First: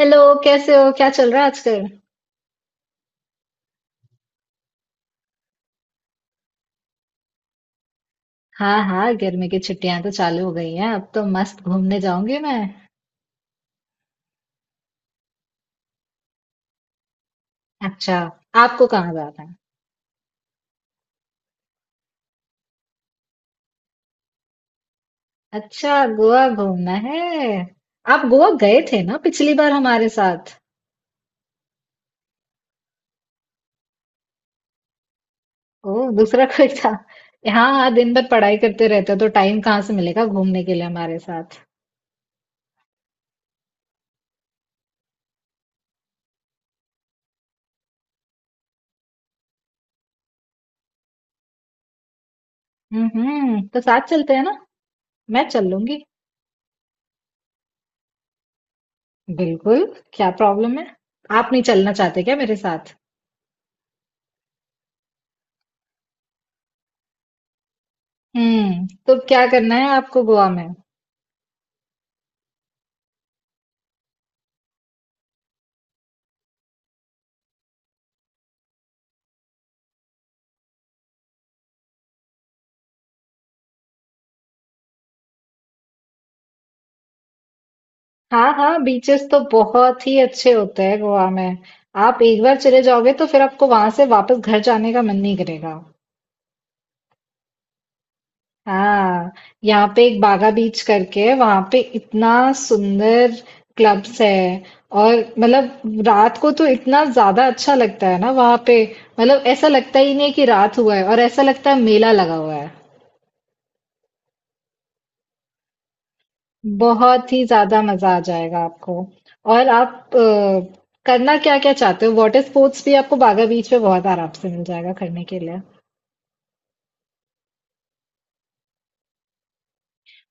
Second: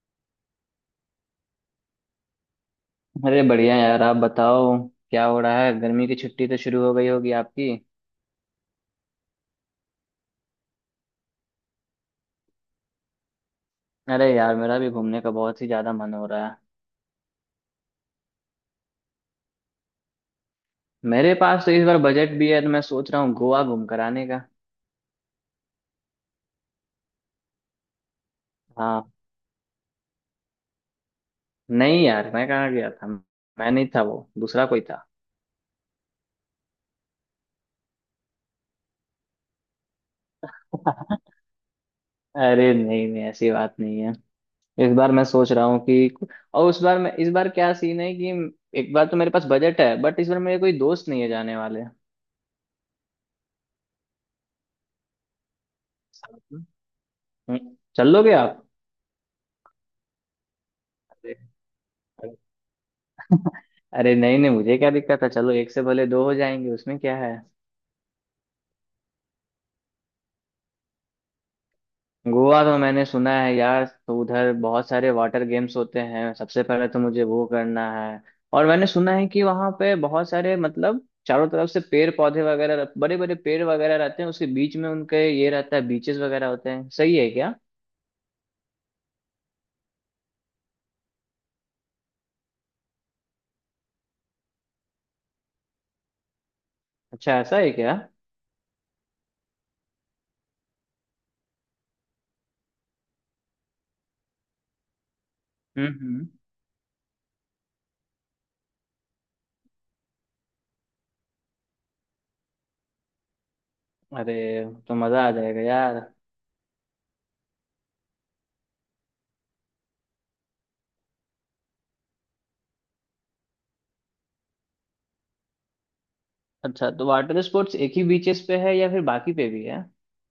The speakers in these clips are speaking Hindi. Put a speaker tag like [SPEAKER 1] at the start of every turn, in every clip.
[SPEAKER 1] हेलो। कैसे हो क्या चल रहा है आजकल।
[SPEAKER 2] अरे बढ़िया यार, आप बताओ। क्या हो रहा है? गर्मी की छुट्टी तो शुरू हो गई होगी आपकी।
[SPEAKER 1] हाँ हाँ गर्मी की छुट्टियां तो चालू हो गई हैं। अब तो मस्त घूमने जाऊंगी मैं।
[SPEAKER 2] अरे यार, मेरा भी घूमने का बहुत ही ज्यादा मन हो रहा है।
[SPEAKER 1] अच्छा। आपको कहाँ जाना है।
[SPEAKER 2] मेरे पास तो इस बार बजट भी है, तो मैं सोच रहा हूँ गोवा घूम कर आने का।
[SPEAKER 1] अच्छा गोवा घूमना है। आप गोवा गए थे
[SPEAKER 2] हाँ।
[SPEAKER 1] ना पिछली बार हमारे साथ।
[SPEAKER 2] नहीं यार, मैं कहाँ गया था? मैं नहीं था, वो दूसरा कोई था।
[SPEAKER 1] ओ दूसरा कोई था। हाँ हाँ दिन भर पढ़ाई करते रहते हो तो टाइम कहाँ से मिलेगा घूमने के लिए हमारे साथ।
[SPEAKER 2] अरे नहीं नहीं, ऐसी बात नहीं है। इस बार मैं सोच रहा हूँ कि और उस बार मैं, इस बार क्या सीन है कि एक बार तो मेरे पास बजट है, बट इस बार मेरे कोई दोस्त नहीं है जाने वाले।
[SPEAKER 1] हम्म, तो साथ चलते हैं ना। मैं चल लूंगी।
[SPEAKER 2] साथ में। चल लोगे आप?
[SPEAKER 1] बिल्कुल। क्या प्रॉब्लम है। आप नहीं चलना चाहते
[SPEAKER 2] अरे,
[SPEAKER 1] क्या मेरे साथ।
[SPEAKER 2] अरे नहीं नहीं, मुझे क्या दिक्कत है? चलो, एक से भले दो हो जाएंगे, उसमें क्या है।
[SPEAKER 1] तो क्या करना है आपको गोवा में।
[SPEAKER 2] गोवा तो मैंने सुना है यार, तो उधर बहुत सारे वाटर गेम्स होते हैं, सबसे पहले तो मुझे वो करना है। और मैंने सुना है कि वहां पे बहुत सारे मतलब चारों तरफ से पेड़ पौधे वगैरह, बड़े बड़े पेड़ वगैरह रहते हैं, उसके बीच में उनके ये रहता है, बीचेस वगैरह होते हैं, सही है क्या?
[SPEAKER 1] हाँ, हाँ, बीचेस तो बहुत ही अच्छे होते हैं गोवा में। आप एक बार चले जाओगे तो फिर आपको वहां से वापस घर जाने का मन नहीं करेगा।
[SPEAKER 2] अच्छा, ऐसा है क्या?
[SPEAKER 1] हाँ, यहाँ पे एक बागा बीच करके है, वहां पे इतना सुंदर क्लब्स है। और मतलब
[SPEAKER 2] हम्म।
[SPEAKER 1] रात को तो इतना ज्यादा अच्छा लगता है ना वहां पे। मतलब ऐसा लगता ही नहीं है कि रात हुआ है और ऐसा लगता है मेला लगा हुआ है।
[SPEAKER 2] अरे, तो मजा आ जाएगा यार।
[SPEAKER 1] बहुत ही ज्यादा मजा आ जाएगा आपको। और आप करना क्या क्या चाहते हो। वाटर स्पोर्ट्स भी आपको बागा बीच पे बहुत आराम से मिल जाएगा करने के लिए।
[SPEAKER 2] अच्छा, तो वाटर स्पोर्ट्स एक ही बीचेस पे है या फिर बाकी पे भी है?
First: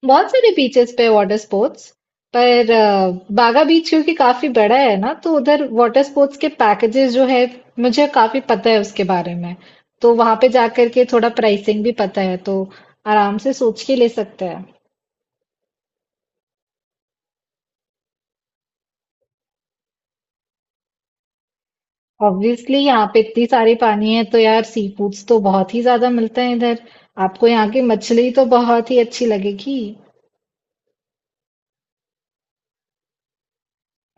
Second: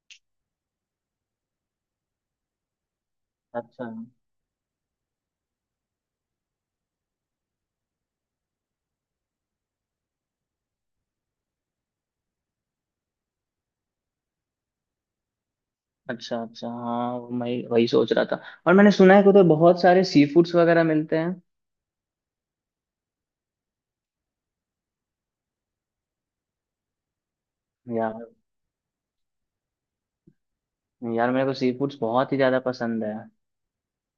[SPEAKER 1] बहुत सारे बीचेस पे वाटर स्पोर्ट्स। पर बागा
[SPEAKER 2] अच्छा
[SPEAKER 1] बीच क्योंकि काफी बड़ा है ना तो उधर वाटर स्पोर्ट्स के पैकेजेस जो है मुझे काफी पता है उसके बारे में। तो वहां पे जाकर के थोड़ा प्राइसिंग भी पता है तो आराम से सोच के ले सकते हैं।
[SPEAKER 2] अच्छा। अच्छा हाँ, मैं वही सोच रहा था। और मैंने सुना है कि उधर बहुत सारे सी फूड्स वगैरह मिलते हैं।
[SPEAKER 1] ऑब्वियसली यहाँ पे इतनी सारी पानी है तो यार सी फूड्स तो बहुत ही ज्यादा मिलते हैं इधर। आपको यहाँ की
[SPEAKER 2] यार,
[SPEAKER 1] मछली तो बहुत ही अच्छी लगेगी।
[SPEAKER 2] यार मेरे को सी फूड्स बहुत ही ज्यादा पसंद है।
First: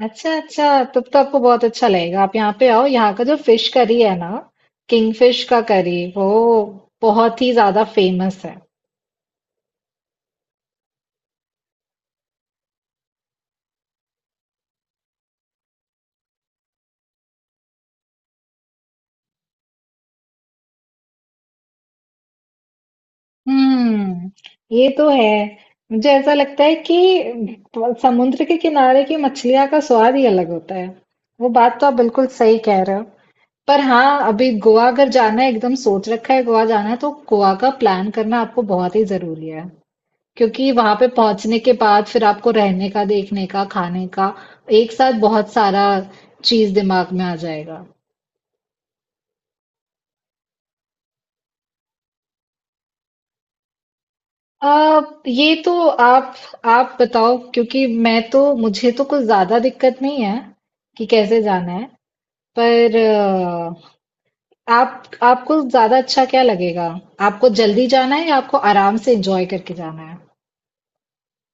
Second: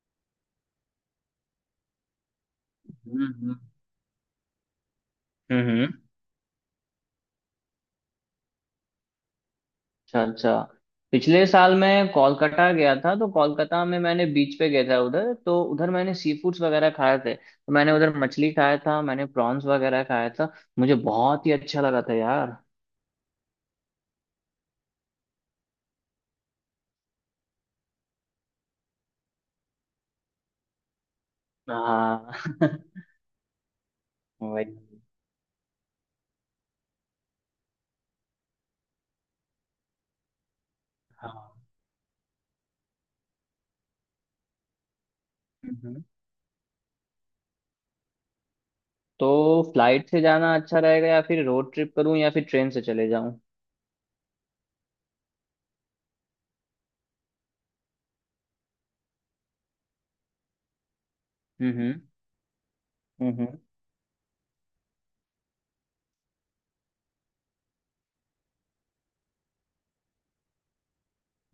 [SPEAKER 1] अच्छा अच्छा, तब तो आपको बहुत अच्छा लगेगा। आप यहाँ पे आओ। यहाँ
[SPEAKER 2] हम्म
[SPEAKER 1] का जो
[SPEAKER 2] हम्म।
[SPEAKER 1] फिश करी है ना किंगफिश का
[SPEAKER 2] हम्म।
[SPEAKER 1] करी वो बहुत ही ज्यादा फेमस है।
[SPEAKER 2] अच्छा अच्छा। पिछले साल मैं कोलकाता गया था, तो कोलकाता में मैंने बीच पे गया था उधर, तो उधर मैंने सी फूड्स वगैरह खाए थे, तो मैंने उधर मछली खाया था, मैंने प्रॉन्स वगैरह खाया था। मुझे बहुत ही अच्छा लगा था यार।
[SPEAKER 1] हम्म ये तो है। मुझे ऐसा लगता है कि समुद्र के किनारे की मछलियाँ का स्वाद ही अलग होता है। वो बात तो आप बिल्कुल
[SPEAKER 2] हाँ
[SPEAKER 1] सही कह रहे हो। पर हाँ, अभी
[SPEAKER 2] वही।
[SPEAKER 1] गोवा अगर जाना है, एकदम सोच रखा है गोवा जाना है, तो गोवा का प्लान करना आपको बहुत ही जरूरी है। क्योंकि वहां पे
[SPEAKER 2] हाँ।
[SPEAKER 1] पहुंचने के बाद फिर आपको रहने का, देखने का, खाने का एक साथ बहुत सारा चीज दिमाग में आ जाएगा।
[SPEAKER 2] तो फ्लाइट से जाना अच्छा रहेगा या फिर रोड ट्रिप करूं या फिर ट्रेन से चले जाऊं?
[SPEAKER 1] आ, ये तो आप बताओ क्योंकि मैं तो मुझे तो कुछ ज्यादा दिक्कत नहीं है कि कैसे जाना है।
[SPEAKER 2] हम्म।
[SPEAKER 1] पर
[SPEAKER 2] हम्म हम्म।
[SPEAKER 1] आप आपको ज्यादा अच्छा क्या लगेगा? आपको जल्दी जाना है या आपको आराम से एंजॉय करके जाना है?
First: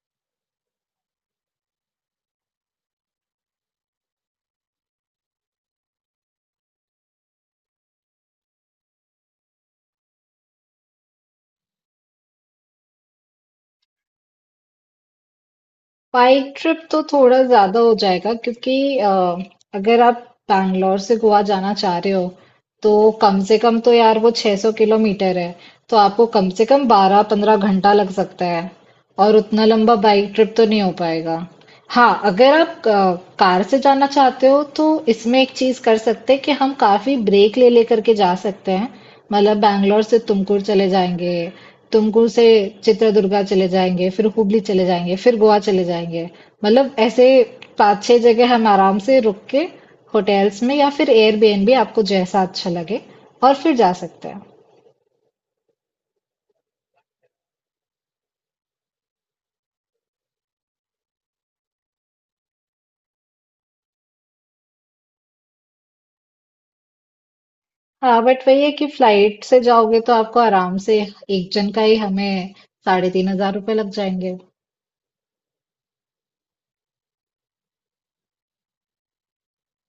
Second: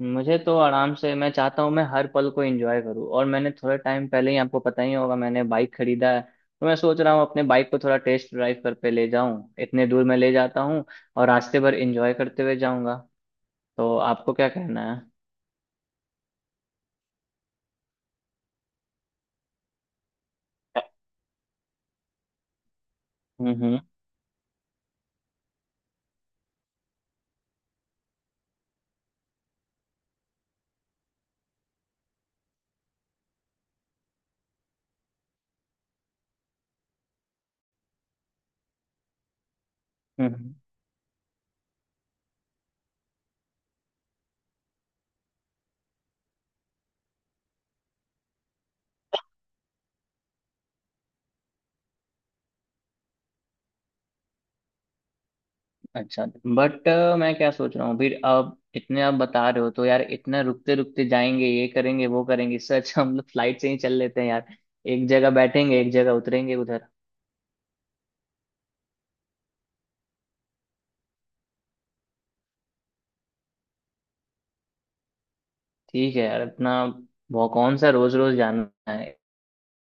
[SPEAKER 2] मुझे तो आराम से, मैं चाहता हूं मैं हर पल को एंजॉय करूं, और मैंने थोड़े टाइम पहले ही, आपको पता ही होगा, मैंने बाइक खरीदा है। तो मैं सोच रहा हूं अपने बाइक को थोड़ा टेस्ट ड्राइव कर पे ले जाऊं, इतने दूर मैं ले जाता हूं और रास्ते भर एंजॉय करते हुए जाऊंगा। तो आपको क्या कहना है?
[SPEAKER 1] बाइक ट्रिप तो थोड़ा ज़्यादा हो जाएगा क्योंकि अगर आप बैंगलोर से गोवा जाना चाह रहे हो तो कम से कम
[SPEAKER 2] हम्म।
[SPEAKER 1] तो यार वो 600 किलोमीटर है। तो आपको कम से कम 12-15 घंटा लग सकता है और उतना लंबा बाइक ट्रिप तो नहीं हो पाएगा। हाँ, अगर आप क कार से जाना चाहते हो तो इसमें एक चीज़ कर सकते हैं कि हम काफ़ी ब्रेक ले लेकर के जा सकते हैं। मतलब बैंगलोर से
[SPEAKER 2] हम्म।
[SPEAKER 1] तुमकुर चले जाएँगे, तुमकुर से चित्रदुर्गा चले जाएँगे, फिर हुबली चले जाएँगे, फिर गोवा चले जाएँगे। मतलब ऐसे 5-6 जगह हम आराम से रुक के होटल्स में या फिर एयरबीएनबी आपको जैसा अच्छा लगे और फिर जा सकते हैं।
[SPEAKER 2] अच्छा। बट मैं क्या सोच रहा हूँ, फिर अब इतने आप बता रहे हो तो यार, इतना रुकते रुकते जाएंगे, ये करेंगे वो करेंगे, इससे अच्छा हम लोग फ्लाइट से ही चल लेते हैं यार। एक जगह बैठेंगे, एक जगह उतरेंगे उधर।
[SPEAKER 1] हाँ, बट वही है कि फ्लाइट से जाओगे तो आपको आराम से एक जन का ही हमें साढ़े 3,000 रुपए लग जाएँगे।
[SPEAKER 2] ठीक है यार, इतना वो कौन सा रोज रोज जाना है?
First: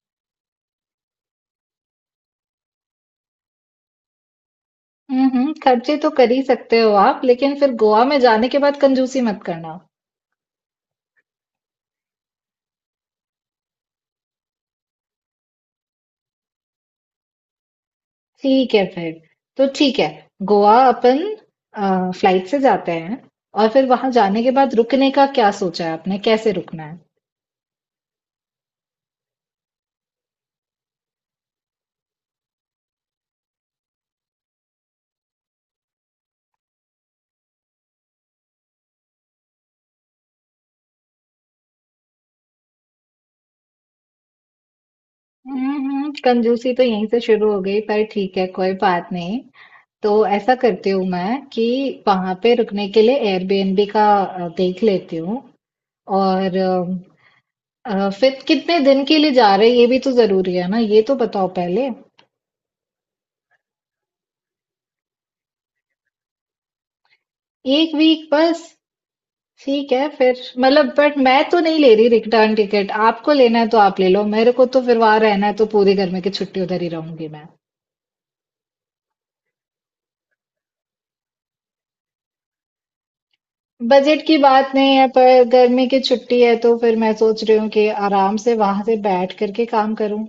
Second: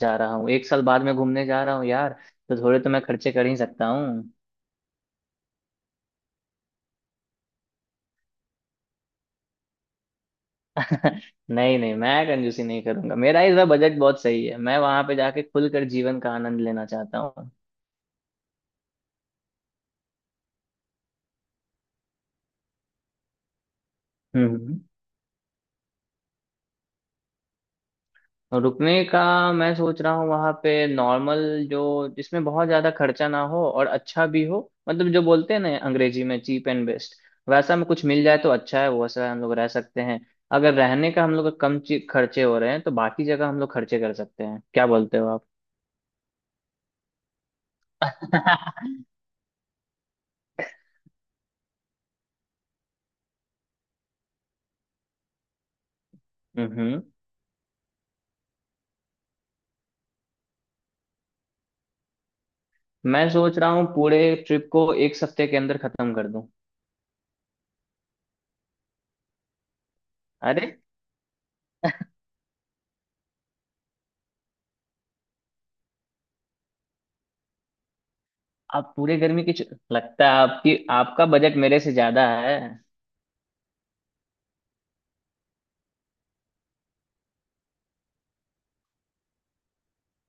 [SPEAKER 2] जा रहा हूँ, एक साल बाद में घूमने जा रहा हूँ यार, तो थोड़े तो मैं खर्चे कर ही सकता हूँ।
[SPEAKER 1] खर्चे तो कर ही सकते हो आप, लेकिन फिर गोवा में जाने के बाद कंजूसी मत करना।
[SPEAKER 2] नहीं नहीं, मैं कंजूसी नहीं करूंगा, मेरा इस बार बजट बहुत सही है, मैं वहां पे जाके खुलकर जीवन का आनंद लेना चाहता हूँ।
[SPEAKER 1] ठीक है फिर। तो ठीक है। गोवा अपन फ्लाइट से जाते हैं। और फिर वहां जाने
[SPEAKER 2] हम्म
[SPEAKER 1] के बाद
[SPEAKER 2] हम्म।
[SPEAKER 1] रुकने का क्या सोचा है आपने, कैसे रुकना है।
[SPEAKER 2] और रुकने का, मैं सोच रहा हूँ वहां पे नॉर्मल, जो जिसमें बहुत ज्यादा खर्चा ना हो और अच्छा भी हो, मतलब जो बोलते हैं ना अंग्रेजी में, चीप एंड बेस्ट, वैसा में कुछ मिल जाए तो अच्छा है, वैसा हम लोग रह सकते हैं। अगर रहने का हम लोग का कम खर्चे हो रहे हैं, तो बाकी जगह हम लोग खर्चे कर सकते हैं, क्या बोलते हो आप?
[SPEAKER 1] कंजूसी तो यहीं से शुरू हो गई, पर ठीक है कोई बात नहीं। तो ऐसा करती हूँ मैं कि वहां पे रुकने के लिए एयरबीएनबी का देख लेती हूँ। और
[SPEAKER 2] हम्म।
[SPEAKER 1] फिर कितने दिन के लिए जा रहे हैं ये भी तो जरूरी है ना। ये तो बताओ पहले।
[SPEAKER 2] मैं सोच रहा हूँ पूरे ट्रिप को एक सप्ते के अंदर खत्म कर दूं।
[SPEAKER 1] 1 वीक बस? ठीक है फिर,
[SPEAKER 2] अरे,
[SPEAKER 1] मतलब बट मैं तो नहीं ले रही रिटर्न टिकट। आपको लेना है तो आप ले लो। मेरे को तो फिर वहां रहना है तो पूरी गर्मी की छुट्टी उधर ही रहूंगी मैं।
[SPEAKER 2] आप पूरे गर्मी की लगता है आपकी आपका बजट मेरे से ज्यादा है।
[SPEAKER 1] बजट की बात नहीं है, पर गर्मी की छुट्टी है तो फिर मैं सोच रही हूँ कि आराम से वहां से बैठ करके काम करूँ।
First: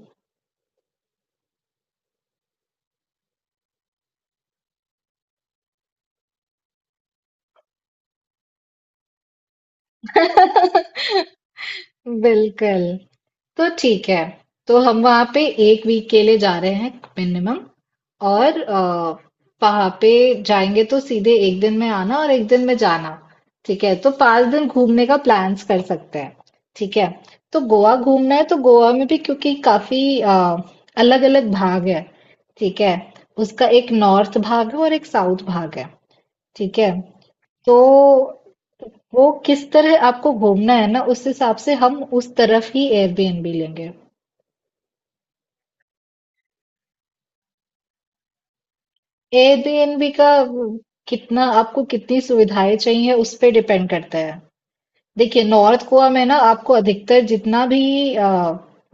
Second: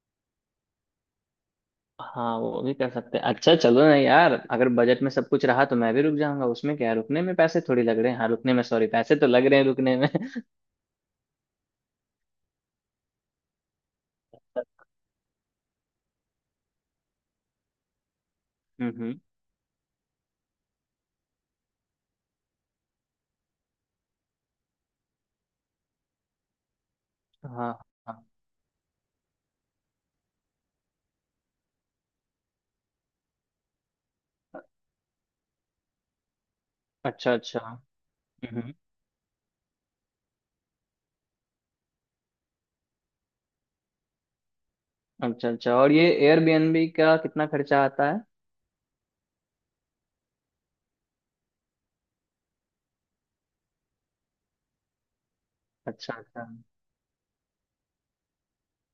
[SPEAKER 2] हाँ वो भी कर सकते हैं, अच्छा चलो ना यार, अगर बजट में सब कुछ रहा तो मैं भी रुक जाऊंगा, उसमें क्या है, रुकने में पैसे थोड़ी लग रहे हैं, हाँ रुकने में सॉरी पैसे तो लग रहे हैं रुकने में
[SPEAKER 1] बिल्कुल। तो ठीक है। तो हम वहाँ पे 1 वीक के लिए जा रहे हैं मिनिमम। और
[SPEAKER 2] हम्म हम्म,
[SPEAKER 1] वहाँ पे जाएंगे तो सीधे एक दिन में आना और एक दिन में जाना। ठीक है। तो 5 दिन घूमने का प्लान्स कर सकते हैं। ठीक है। तो
[SPEAKER 2] हाँ
[SPEAKER 1] गोवा
[SPEAKER 2] हाँ।
[SPEAKER 1] घूमना है तो गोवा में भी क्योंकि काफी अलग-अलग भाग है। ठीक है। उसका एक नॉर्थ भाग है और एक साउथ भाग है। ठीक है।
[SPEAKER 2] अच्छा अच्छा।
[SPEAKER 1] तो
[SPEAKER 2] हम्म हम्म।
[SPEAKER 1] वो किस तरह आपको घूमना है ना, उस हिसाब से हम उस तरफ ही एयरबीएनबी लेंगे।
[SPEAKER 2] अच्छा अच्छा, और ये एयरबीएनबी का कितना खर्चा आता है?
[SPEAKER 1] एयरबीएनबी का कितना, आपको कितनी सुविधाएं चाहिए उस पे डिपेंड करता है। देखिए नॉर्थ गोवा
[SPEAKER 2] अच्छा
[SPEAKER 1] में ना
[SPEAKER 2] अच्छा।
[SPEAKER 1] आपको अधिकतर जितना भी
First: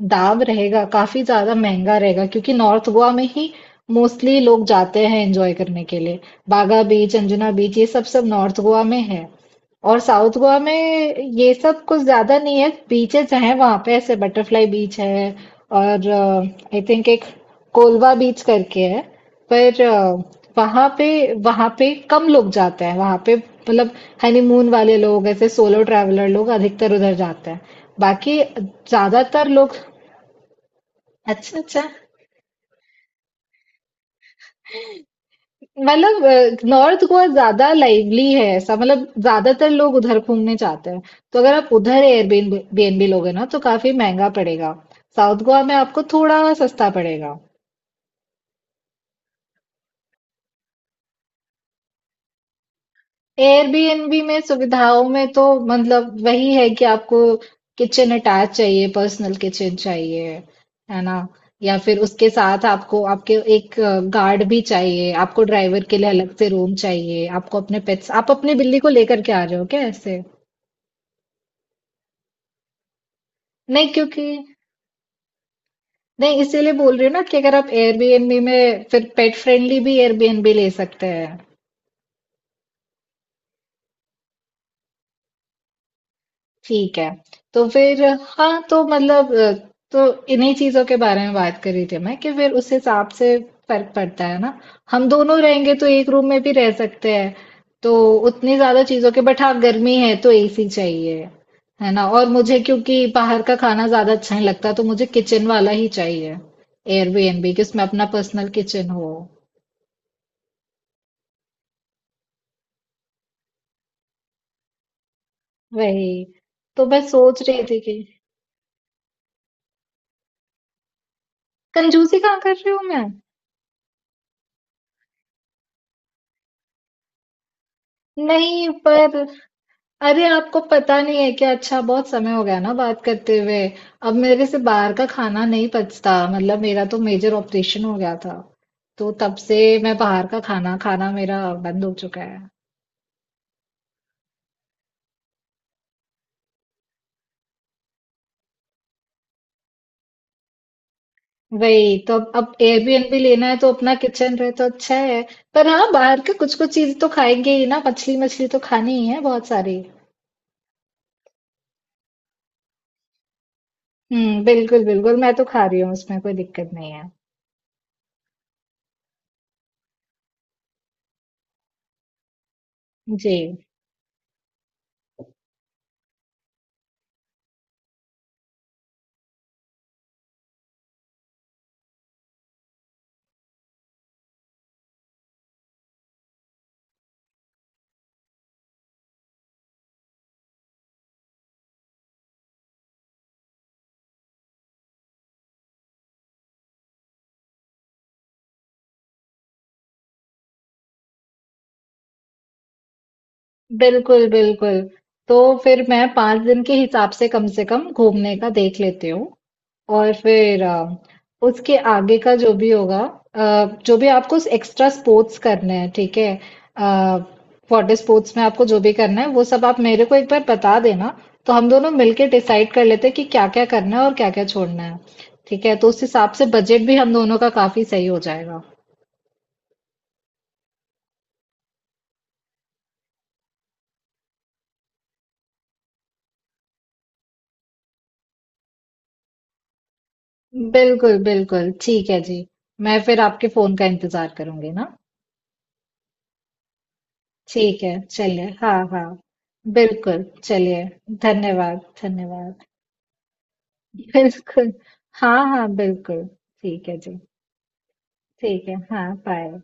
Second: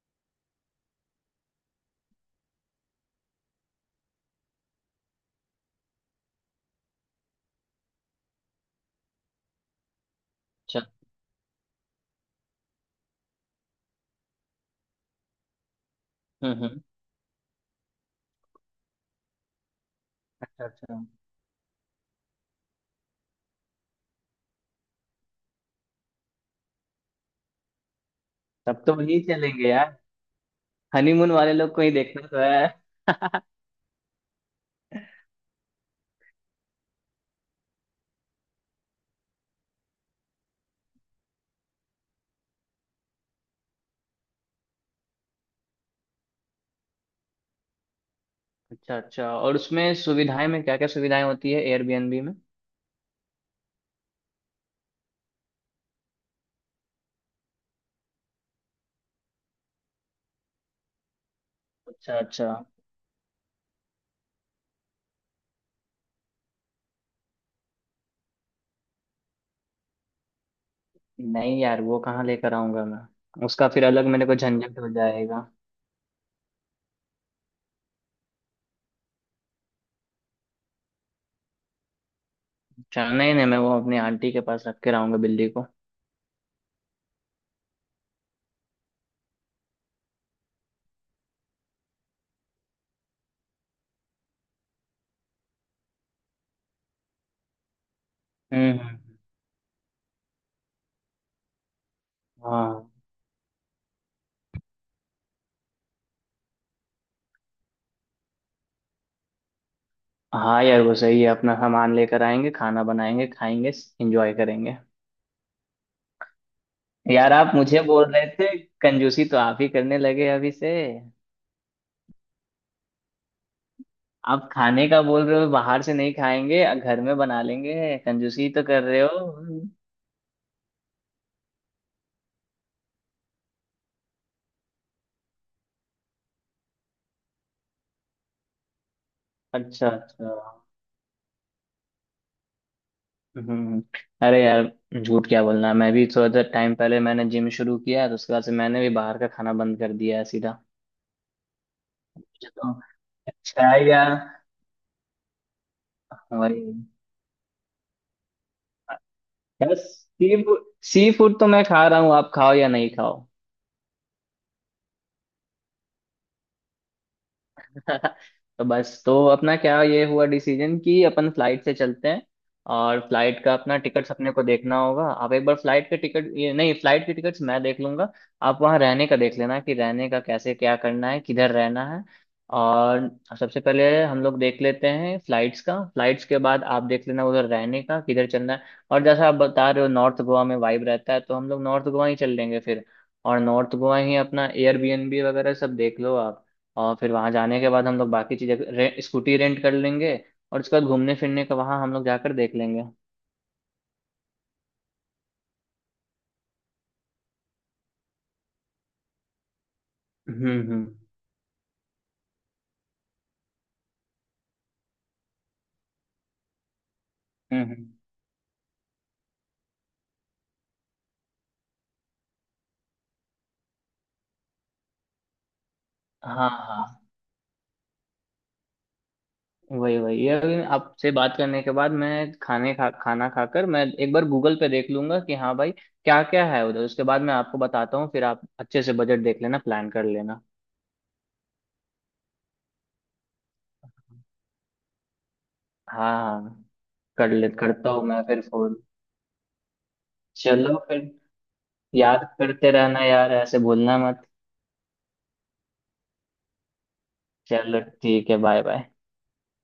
[SPEAKER 1] दाब रहेगा काफी ज्यादा महंगा रहेगा, क्योंकि नॉर्थ गोवा में ही मोस्टली लोग जाते हैं एंजॉय करने के लिए। बागा बीच, अंजुना बीच, ये सब सब नॉर्थ गोवा में है। और साउथ गोवा में
[SPEAKER 2] अच्छा।
[SPEAKER 1] ये सब कुछ ज्यादा नहीं है। बीचेस हैं वहां पे, ऐसे बटरफ्लाई बीच है। और
[SPEAKER 2] हम्म।
[SPEAKER 1] आई थिंक एक कोलवा बीच करके है। पर
[SPEAKER 2] अच्छा
[SPEAKER 1] वहां
[SPEAKER 2] अच्छा,
[SPEAKER 1] पे वहां पे कम लोग जाते हैं वहां पे। मतलब हनीमून वाले लोग, ऐसे सोलो ट्रैवलर लोग अधिकतर उधर जाते हैं। बाकी
[SPEAKER 2] तब तो वही
[SPEAKER 1] ज्यादातर
[SPEAKER 2] चलेंगे
[SPEAKER 1] लोग।
[SPEAKER 2] यार, हनीमून वाले
[SPEAKER 1] अच्छा
[SPEAKER 2] लोग को
[SPEAKER 1] अच्छा।
[SPEAKER 2] ही देखना तो है।
[SPEAKER 1] मतलब नॉर्थ गोवा ज्यादा लाइवली है ऐसा, मतलब ज्यादातर लोग उधर घूमने जाते हैं। तो अगर आप उधर एयरबीएनबी लोगे ना तो काफी महंगा पड़ेगा। साउथ गोवा में आपको थोड़ा सस्ता पड़ेगा।
[SPEAKER 2] अच्छा अच्छा, और उसमें सुविधाएं में क्या क्या सुविधाएं होती है एयरबीएनबी में?
[SPEAKER 1] एयरबीएनबी में सुविधाओं में तो मतलब वही है कि आपको किचन अटैच चाहिए, पर्सनल किचन चाहिए, है ना? या फिर
[SPEAKER 2] अच्छा
[SPEAKER 1] उसके
[SPEAKER 2] अच्छा।
[SPEAKER 1] साथ आपको आपके एक गार्ड भी चाहिए, आपको ड्राइवर के लिए अलग से रूम चाहिए, आपको अपने पेट्स, आप अपनी बिल्ली को लेकर के आ रहे हो क्या ऐसे?
[SPEAKER 2] नहीं यार, वो कहाँ लेकर आऊंगा मैं? उसका फिर
[SPEAKER 1] नहीं
[SPEAKER 2] अलग
[SPEAKER 1] क्योंकि
[SPEAKER 2] मेरे को झंझट हो जाएगा।
[SPEAKER 1] नहीं, इसीलिए बोल रही हूँ ना कि अगर आप एयरबीएनबी में फिर पेट फ्रेंडली भी एयरबीएनबी ले सकते हैं।
[SPEAKER 2] चल नहीं नहीं, मैं वो अपनी आंटी के पास रख के आऊंगा बिल्ली को।
[SPEAKER 1] ठीक है। तो फिर हाँ, तो मतलब तो इन्हीं चीज़ों के बारे में बात कर रही थी मैं कि फिर उस हिसाब से फर्क पड़ता है ना। हम दोनों रहेंगे तो एक रूम में भी रह सकते हैं। तो उतनी
[SPEAKER 2] हम्म
[SPEAKER 1] ज़्यादा
[SPEAKER 2] हम्म,
[SPEAKER 1] चीज़ों के, बट हाँ गर्मी है तो एसी चाहिए। है ना? और मुझे
[SPEAKER 2] हाँ
[SPEAKER 1] क्योंकि बाहर का खाना ज़्यादा अच्छा नहीं लगता तो मुझे किचन वाला ही चाहिए। एयरबीएनबी कि उसमें अपना पर्सनल किचन हो।
[SPEAKER 2] हाँ। यार वो सही है, अपना सामान लेकर आएंगे, खाना बनाएंगे, खाएंगे, एंजॉय करेंगे।
[SPEAKER 1] वही। तो मैं
[SPEAKER 2] यार
[SPEAKER 1] सोच
[SPEAKER 2] आप
[SPEAKER 1] रही थी
[SPEAKER 2] मुझे
[SPEAKER 1] कि।
[SPEAKER 2] बोल रहे थे, कंजूसी तो आप ही करने लगे अभी से।
[SPEAKER 1] कंजूसी कहाँ कर रही हूँ मैं?
[SPEAKER 2] आप खाने का बोल रहे हो बाहर से नहीं खाएंगे, घर में बना लेंगे, कंजूसी तो
[SPEAKER 1] नहीं
[SPEAKER 2] कर रहे
[SPEAKER 1] पर,
[SPEAKER 2] हो।
[SPEAKER 1] अरे आपको पता नहीं है क्या, अच्छा बहुत समय हो गया ना बात करते हुए। अब मेरे से बाहर का खाना नहीं पचता, मतलब मेरा तो मेजर ऑपरेशन हो गया था। तो तब से
[SPEAKER 2] अच्छा
[SPEAKER 1] मैं बाहर
[SPEAKER 2] अच्छा।
[SPEAKER 1] का खाना खाना मेरा बंद हो चुका है।
[SPEAKER 2] हम्म। अरे यार, झूठ क्या बोलना, मैं भी थोड़ा सा टाइम पहले मैंने जिम शुरू किया, तो उसके बाद से मैंने भी बाहर का खाना बंद कर दिया है सीधा।
[SPEAKER 1] वही, तो अब
[SPEAKER 2] मुझे
[SPEAKER 1] अब
[SPEAKER 2] तो
[SPEAKER 1] एयरबीएनबी लेना है
[SPEAKER 2] अच्छा
[SPEAKER 1] तो
[SPEAKER 2] है
[SPEAKER 1] अपना
[SPEAKER 2] यार।
[SPEAKER 1] किचन रहे तो अच्छा है। पर हाँ, बाहर का कुछ
[SPEAKER 2] वही।
[SPEAKER 1] कुछ चीज तो खाएंगे ही ना, मछली मछली तो खानी ही है बहुत
[SPEAKER 2] यार
[SPEAKER 1] सारी।
[SPEAKER 2] सी फूड तो मैं खा रहा हूँ, आप खाओ या नहीं खाओ।
[SPEAKER 1] हम्म, बिल्कुल बिल्कुल, मैं तो खा रही हूँ उसमें कोई दिक्कत नहीं है।
[SPEAKER 2] तो बस, तो अपना क्या ये हुआ डिसीजन कि अपन फ्लाइट से चलते हैं, और
[SPEAKER 1] जी।
[SPEAKER 2] फ्लाइट का अपना टिकट्स अपने को देखना होगा। आप एक बार फ्लाइट के टिकट, ये नहीं, फ्लाइट के टिकट्स मैं देख लूंगा। आप वहाँ रहने का देख लेना, कि रहने का कैसे, क्या करना है, किधर रहना है। और सबसे पहले हम लोग देख लेते हैं फ्लाइट्स का, फ्लाइट्स के बाद आप देख लेना उधर रहने का किधर चलना है। और जैसा आप बता रहे हो, नॉर्थ गोवा में वाइब रहता है, तो हम लोग नॉर्थ गोवा ही चल लेंगे फिर। और नॉर्थ गोवा ही अपना एयरबीएनबी वगैरह सब देख लो आप। और फिर वहां जाने के बाद हम लोग बाकी चीजें स्कूटी रेंट कर लेंगे और उसके बाद घूमने फिरने का वहां हम लोग जाकर देख लेंगे।
[SPEAKER 1] बिल्कुल, बिल्कुल। तो फिर मैं 5 दिन के हिसाब से कम घूमने का देख लेती हूँ। और फिर
[SPEAKER 2] हम्म,
[SPEAKER 1] उसके आगे का जो भी होगा, जो भी आपको एक्स्ट्रा स्पोर्ट्स करने हैं, ठीक है? अ,
[SPEAKER 2] हम्म हम्म।
[SPEAKER 1] वाटर स्पोर्ट्स में आपको जो भी करना है वो सब आप मेरे को एक बार बता देना। तो हम दोनों मिलके डिसाइड कर लेते हैं कि क्या-क्या करना है और क्या-क्या छोड़ना है। ठीक है? तो उस हिसाब से
[SPEAKER 2] हाँ
[SPEAKER 1] बजट भी
[SPEAKER 2] हाँ।
[SPEAKER 1] हम दोनों का काफी सही हो जाएगा।
[SPEAKER 2] वही वही, ये अभी आपसे बात करने के बाद मैं खाने खा खाना खाकर, मैं एक बार गूगल पे देख लूंगा कि हाँ भाई क्या क्या है उधर, उसके बाद मैं आपको बताता हूँ, फिर आप अच्छे से बजट देख लेना, प्लान कर लेना।
[SPEAKER 1] बिल्कुल, बिल्कुल। ठीक है जी। मैं फिर आपके फ़ोन का इंतज़ार करूँगी ना।
[SPEAKER 2] हाँ हाँ। कर ले
[SPEAKER 1] ठीक
[SPEAKER 2] करता
[SPEAKER 1] है
[SPEAKER 2] हूँ मैं फिर
[SPEAKER 1] चलिए, हाँ
[SPEAKER 2] फोन।
[SPEAKER 1] हाँ, बिल्कुल
[SPEAKER 2] चलो
[SPEAKER 1] चलिए।
[SPEAKER 2] फिर।
[SPEAKER 1] धन्यवाद,
[SPEAKER 2] याद
[SPEAKER 1] धन्यवाद।
[SPEAKER 2] करते रहना यार, ऐसे भूलना मत।
[SPEAKER 1] बिल्कुल। हाँ हाँ बिल्कुल, ठीक है जी।
[SPEAKER 2] चलो ठीक है, बाय
[SPEAKER 1] ठीक है,
[SPEAKER 2] बाय।
[SPEAKER 1] हाँ बाय।